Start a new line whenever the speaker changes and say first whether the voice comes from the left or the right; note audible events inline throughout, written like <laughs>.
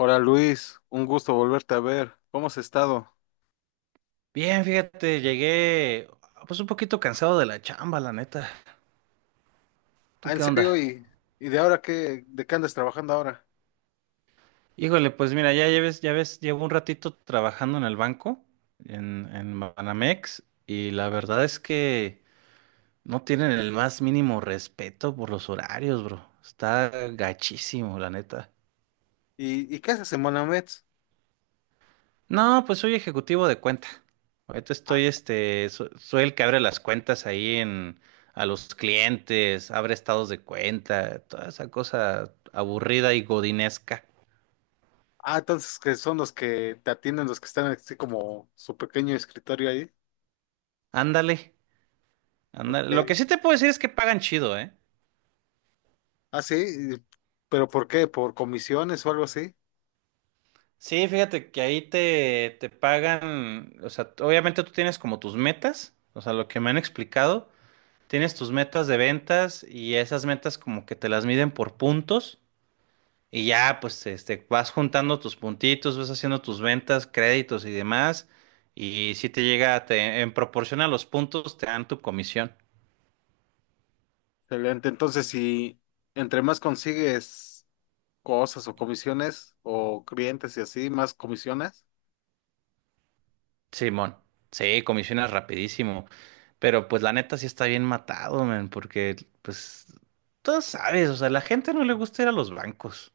left: Hola Luis, un gusto volverte a ver. ¿Cómo has estado?
right: Bien, fíjate, llegué pues un poquito cansado de la chamba, la neta.
left: Ah,
right: ¿Tú
left: ¿en
right: qué
left: serio?
right: onda?
left: ¿Y de ahora qué, ¿de qué andas trabajando ahora?
right: Híjole, pues mira, ya ves, llevo un ratito trabajando en el banco, en Banamex, y la verdad es que no tienen el más mínimo respeto por los horarios, bro. Está gachísimo, la neta.
left: Y qué haces en Monamets?
right: No, pues soy ejecutivo de cuenta. Ahorita
left: Ah,
right: estoy, soy el que abre las cuentas ahí en, a los clientes, abre estados de cuenta, toda esa cosa aburrida y godinesca.
left: ah, entonces que son los que te atienden, los que están así como su pequeño escritorio ahí.
right: Ándale, ándale. Lo que
left: Ok.
right: sí te puedo decir es que pagan chido, ¿eh?
left: Ah, sí, y- pero ¿por qué? ¿Por comisiones o algo así?
right: Sí, fíjate que ahí te pagan, o sea, obviamente tú tienes como tus metas, o sea, lo que me han explicado, tienes tus metas de ventas y esas metas como que te las miden por puntos. Y ya, pues, vas juntando tus puntitos, vas haciendo tus ventas, créditos y demás. Y si te llega, en proporción a los puntos, te dan tu comisión.
left: Excelente. Entonces, si entre más consigues cosas o comisiones o clientes y así, más comisiones.
right: Simón, sí, comisionas rapidísimo. Pero pues la neta sí está bien matado, man, porque pues tú sabes, o sea, la gente no le gusta ir a los bancos.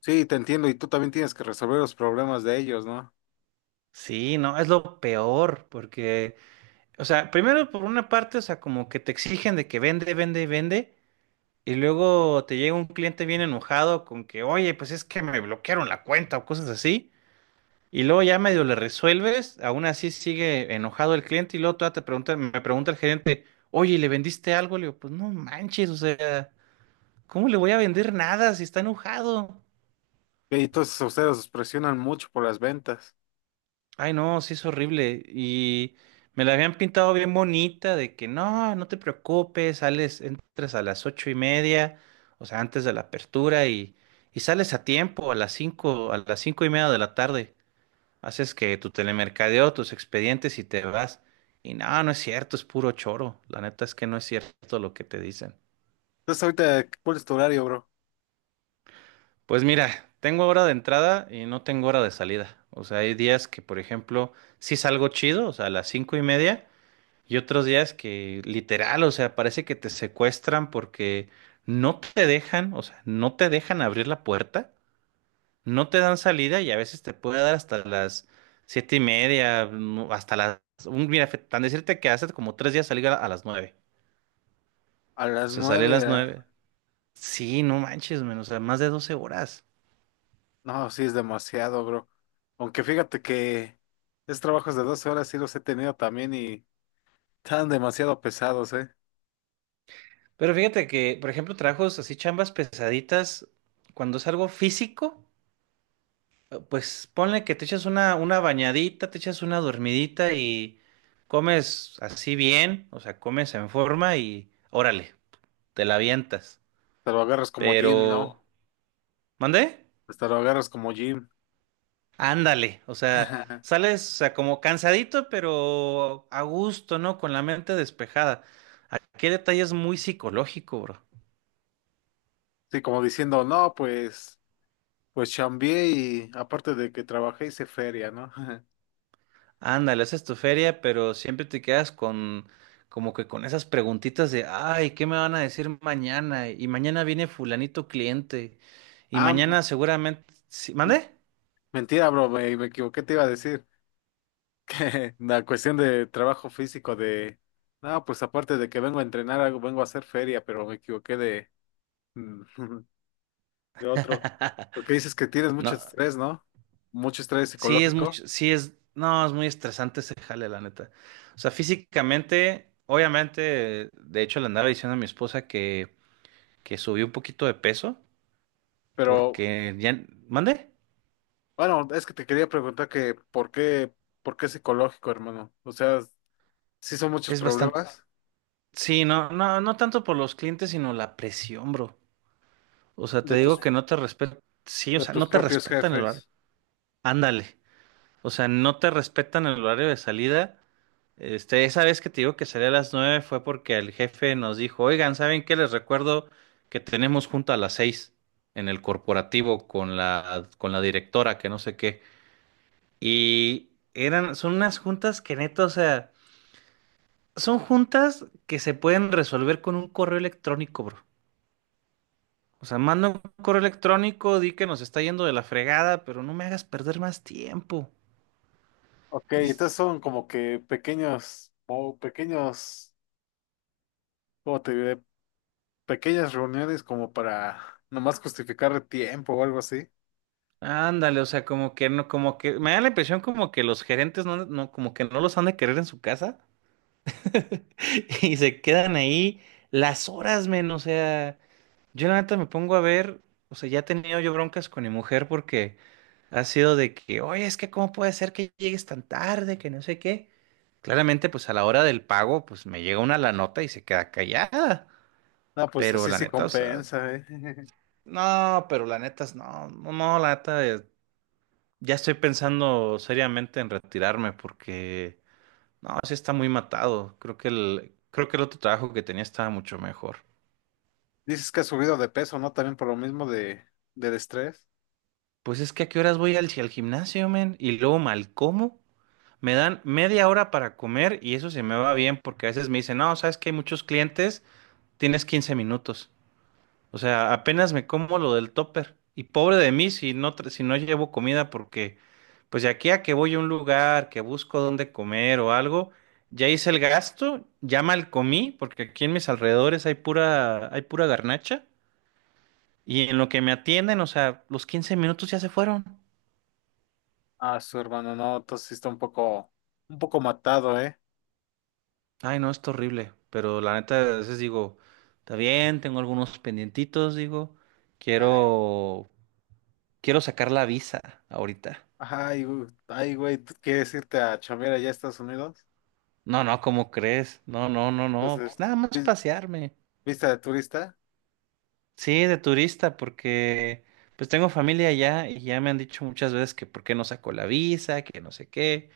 left: Sí, te entiendo. Y tú también tienes que resolver los problemas de ellos, ¿no?
right: Sí, no, es lo peor, porque, o sea, primero por una parte, o sea, como que te exigen de que vende, vende y vende. Y luego te llega un cliente bien enojado con que, oye, pues es que me bloquearon la cuenta o cosas así. Y luego ya medio le resuelves, aún así sigue enojado el cliente y luego todavía te pregunta, me pregunta el gerente, oye, ¿le vendiste algo? Le digo, pues no manches, o sea, ¿cómo le voy a vender nada si está enojado?
left: Y entonces ustedes os presionan mucho por las ventas.
right: Ay, no, sí es horrible. Y me la habían pintado bien bonita, de que no, no te preocupes, sales, entras a las 8:30, o sea, antes de la apertura, y sales a tiempo, a las cinco, a las 5:30 de la tarde. Haces que tu telemercadeo, tus expedientes y te vas. Y no, no es cierto, es puro choro. La neta es que no es cierto lo que te dicen.
left: Entonces ahorita, ¿cuál es tu horario, bro?
right: Pues mira, tengo hora de entrada y no tengo hora de salida. O sea, hay días que, por ejemplo, sí salgo chido, o sea, a las 5:30. Y otros días que literal, o sea, parece que te secuestran porque no te dejan, o sea, no te dejan abrir la puerta, no te dan salida y a veces te puede dar hasta las 7:30, no, hasta las... mira, tan decirte que hace como 3 días salí a las 9:00.
left: A
right: O
left: las
right: sea, salí a
left: nueve de
right: las 9:00.
left: la...
right: Sí, no manches, menos, o sea, más de 12 horas.
left: No, sí es demasiado, bro. Aunque fíjate que esos trabajos de 12 horas sí los he tenido también y están demasiado pesados, ¿eh?
right: Pero fíjate que, por ejemplo, trabajos así, chambas pesaditas, cuando es algo físico. Pues ponle que te echas una bañadita, te echas una dormidita y comes así bien, o sea, comes en forma y órale, te la avientas.
left: Te lo agarras como gym,
right: Pero,
left: ¿no?
right: ¿mandé?
left: Pues te lo agarras como gym.
right: Ándale, o sea,
left: <laughs>
right: sales, o sea, como cansadito, pero a gusto, ¿no? Con la mente despejada. Aquí el detalle es muy psicológico, bro.
left: Sí, como diciendo, no, pues, pues chambié y aparte de que trabajé hice feria, ¿no? <laughs>
right: Ándale, esa es tu feria, pero siempre te quedas con como que con esas preguntitas de, ay, ¿qué me van a decir mañana? Y mañana viene fulanito cliente. Y
left: Ah,
right: mañana seguramente... ¿Sí?
left: m-
right: ¿Mande?
left: mentira, bro, me equivoqué, te iba a decir. <laughs> La cuestión de trabajo físico de, no, pues aparte de que vengo a entrenar algo, vengo a hacer feria, pero me equivoqué de, <laughs> de otro.
right: <laughs>
left: Porque dices que tienes mucho
right: No,
left: estrés, ¿no? Mucho estrés
right: sí es
left: psicológico,
right: mucho, sí es, no, es muy estresante ese jale, la neta. O sea, físicamente, obviamente, de hecho le andaba diciendo a mi esposa que, subí un poquito de peso,
left: pero
right: porque ya, ¿mande?
left: bueno, es que te quería preguntar que por qué psicológico, hermano. O sea, sí son muchos
right: Es bastante,
left: problemas
right: sí, no, no, no tanto por los clientes, sino la presión, bro. O sea, te digo que
left: de
right: no te respetan. Sí, o sea,
left: tus
right: no te
left: propios
right: respetan el horario.
left: jefes.
right: Ándale. O sea, no te respetan el horario de salida. Esa vez que te digo que salía a las 9:00 fue porque el jefe nos dijo, oigan, ¿saben qué? Les recuerdo que tenemos junta a las 6:00 en el corporativo con la directora, que no sé qué. Y eran, son unas juntas que neta, o sea, son juntas que se pueden resolver con un correo electrónico, bro. O sea, manda un correo electrónico, di que nos está yendo de la fregada, pero no me hagas perder más tiempo.
left: Ok,
right: Y es-
left: entonces son como que pequeños, o pequeños, ¿cómo te diré? Pequeñas reuniones como para nomás justificar el tiempo o algo así.
right: Ándale, o sea, como que no, como que me da la impresión como que los gerentes no, no, como que no los han de querer en su casa <laughs> y se quedan ahí las horas, men. O sea, yo la neta me pongo a ver, o sea, ya he tenido yo broncas con mi mujer porque ha sido de que, oye, es que cómo puede ser que llegues tan tarde, que no sé qué. Claramente, pues a la hora del pago, pues me llega una la nota y se queda callada.
left: No, pues
right: Pero
left: así
right: la
left: sí
right: neta, o sea,
left: compensa, ¿eh? <laughs>
right: no, pero la neta, no, no, no, la neta, ya estoy pensando seriamente en retirarme porque, no, sí está muy matado. Creo que el otro trabajo que tenía estaba mucho mejor.
left: Dices que has subido de peso, ¿no? También por lo mismo de, del estrés.
right: Pues es que a qué horas voy al gimnasio, men, y luego mal como. Me dan media hora para comer y eso se me va bien porque a veces me dicen, no, sabes que hay muchos clientes, tienes 15 minutos. O sea, apenas me como lo del topper. Y pobre de mí si no, si no llevo comida, porque pues de aquí a que voy a un lugar, que busco dónde comer o algo, ya hice el gasto, ya mal comí, porque aquí en mis alrededores hay pura garnacha. Y en lo que me atienden, o sea, los 15 minutos ya se fueron.
left: Ah, su hermano, no, entonces sí está un poco matado, ¿eh?
right: Ay, no, es horrible. Pero la neta, a veces digo, está bien, tengo algunos pendientitos, digo,
left: Ah,
right: quiero, quiero sacar la visa ahorita.
left: ay, güey, ay, güey, ¿tú quieres irte a chambear allá a Estados Unidos?
right: No, no, ¿cómo crees? No, no, no, no,
left: Entonces,
right: pues nada más pasearme.
left: vista de turista.
right: Sí, de turista, porque pues tengo familia allá y ya me han dicho muchas veces que por qué no saco la visa, que no sé qué,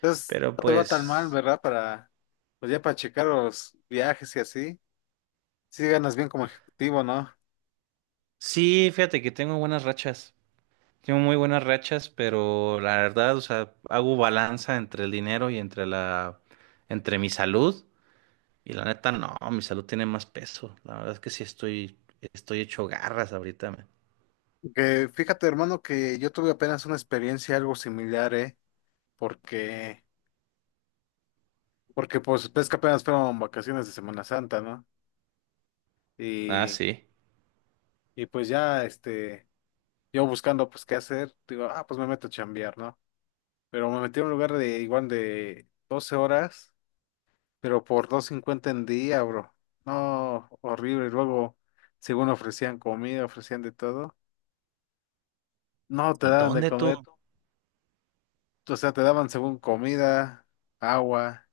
left: Entonces,
right: pero
left: no te va tan mal,
right: pues
left: ¿verdad? Para, pues ya para checar los viajes y así. Sí ganas bien como ejecutivo, ¿no?
right: sí, fíjate que tengo buenas rachas, tengo muy buenas rachas, pero la verdad, o sea, hago balanza entre el dinero y entre mi salud y la neta, no, mi salud tiene más peso. La verdad es que sí estoy hecho garras ahorita. Man.
left: Que fíjate, hermano, que yo tuve apenas una experiencia algo similar, ¿eh? Porque, porque pues ves que apenas fueron vacaciones de Semana Santa, ¿no?
right: Ah,
left: Y,
right: sí.
left: y pues ya, este, yo buscando pues qué hacer, digo, ah, pues me meto a chambear, ¿no? Pero me metí a un lugar de igual de 12 horas, pero por 250 en día, bro. No, horrible. Y luego, según ofrecían comida, ofrecían de todo. No, te
right: ¿Y
left: daban de
right: dónde tú?
left: comer, o sea, te daban según comida, agua.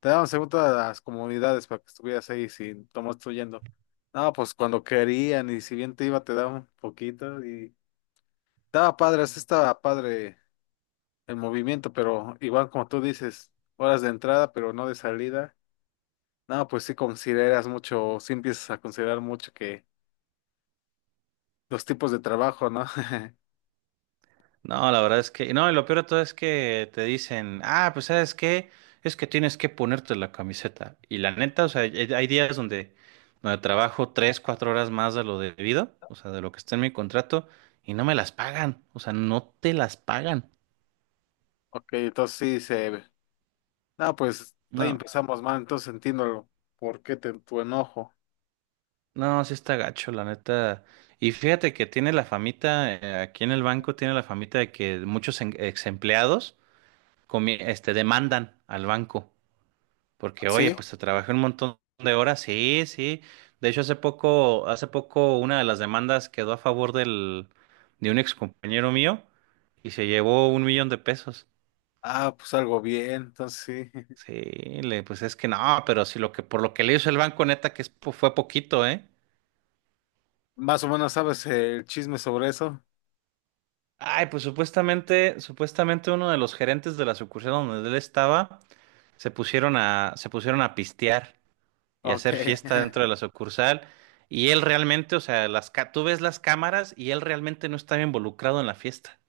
left: Te daban según todas las comunidades para que estuvieras ahí sin tomar yendo. No, pues cuando querían y si bien te iba te daban un poquito y estaba padre, sí estaba padre el movimiento, pero igual como tú dices, horas de entrada pero no de salida. No, pues sí consideras mucho, sí empiezas a considerar mucho que los tipos de trabajo, ¿no? <laughs>
right: No, la verdad es que, no, y lo peor de todo es que te dicen, ah, pues sabes qué, es que tienes que ponerte la camiseta. Y la neta, o sea, hay días donde trabajo tres, cuatro horas más de lo debido, o sea, de lo que está en mi contrato, y no me las pagan, o sea, no te las pagan.
left: Ok, entonces sí se... No, pues ahí
right: No,
left: empezamos mal, entonces entiendo por qué tu enojo.
right: no, sí está gacho, la neta. Y fíjate que tiene la famita, aquí en el banco tiene la famita de que muchos ex empleados demandan al banco. Porque, oye,
left: ¿Sí?
right: pues te trabajé un montón de horas, sí, sí. De hecho, hace poco una de las demandas quedó a favor de un ex compañero mío y se llevó un millón de pesos.
left: Ah, pues algo bien, entonces sí.
right: Sí, pues es que no, pero si por lo que le hizo el banco, neta, que es fue poquito, ¿eh?
left: Más o menos sabes el chisme sobre eso.
right: Ay, pues supuestamente uno de los gerentes de la sucursal donde él estaba se pusieron a pistear. Y
left: Ok.
right: hacer fiesta dentro de
left: <laughs>
right: la sucursal. Y él realmente, o sea, tú ves las cámaras y él realmente no estaba involucrado en la fiesta.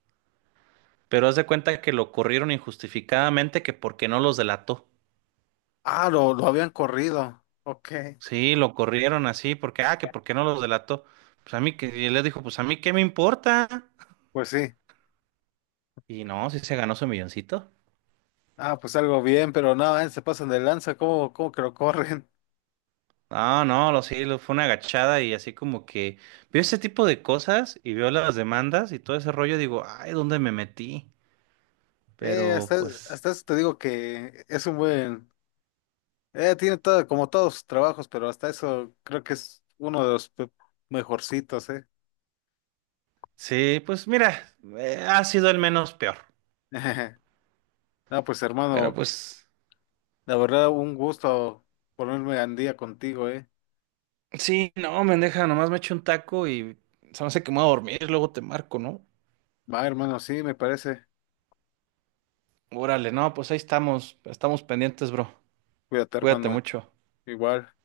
right: Pero haz de cuenta que lo corrieron injustificadamente, que porque no los delató.
left: Ah, lo habían corrido. Ok.
right: Sí, lo corrieron así, porque, ah, que porque no los delató. Pues a mí, que y él le dijo, pues a mí, ¿qué me importa?
left: Pues sí.
right: Y no, sí se ganó su milloncito.
left: Ah, pues algo bien, pero no, se pasan de lanza. ¿Cómo, cómo que lo corren? <laughs>
right: No, no, lo sí, fue una agachada y así como que vio ese tipo de cosas y vio las demandas y todo ese rollo, digo, ay, ¿dónde me metí? Pero pues
left: Hasta eso te digo que es un buen. Tiene todo, como todos sus trabajos, pero hasta eso creo que es uno de los mejorcitos, ¿eh?
right: sí, pues mira, ha sido el menos peor.
left: <laughs> No, pues
right: Pero
left: hermano,
right: pues,
left: la verdad, un gusto ponerme al día contigo, ¿eh?
right: sí, no, mendeja, nomás me echo un taco y se me hace que me voy a dormir, luego te marco, ¿no?
left: Va, hermano, sí, me parece.
right: Órale, no, pues ahí estamos, estamos pendientes, bro.
left: Cuídate,
right: Cuídate
left: hermano.
right: mucho.
left: Igual.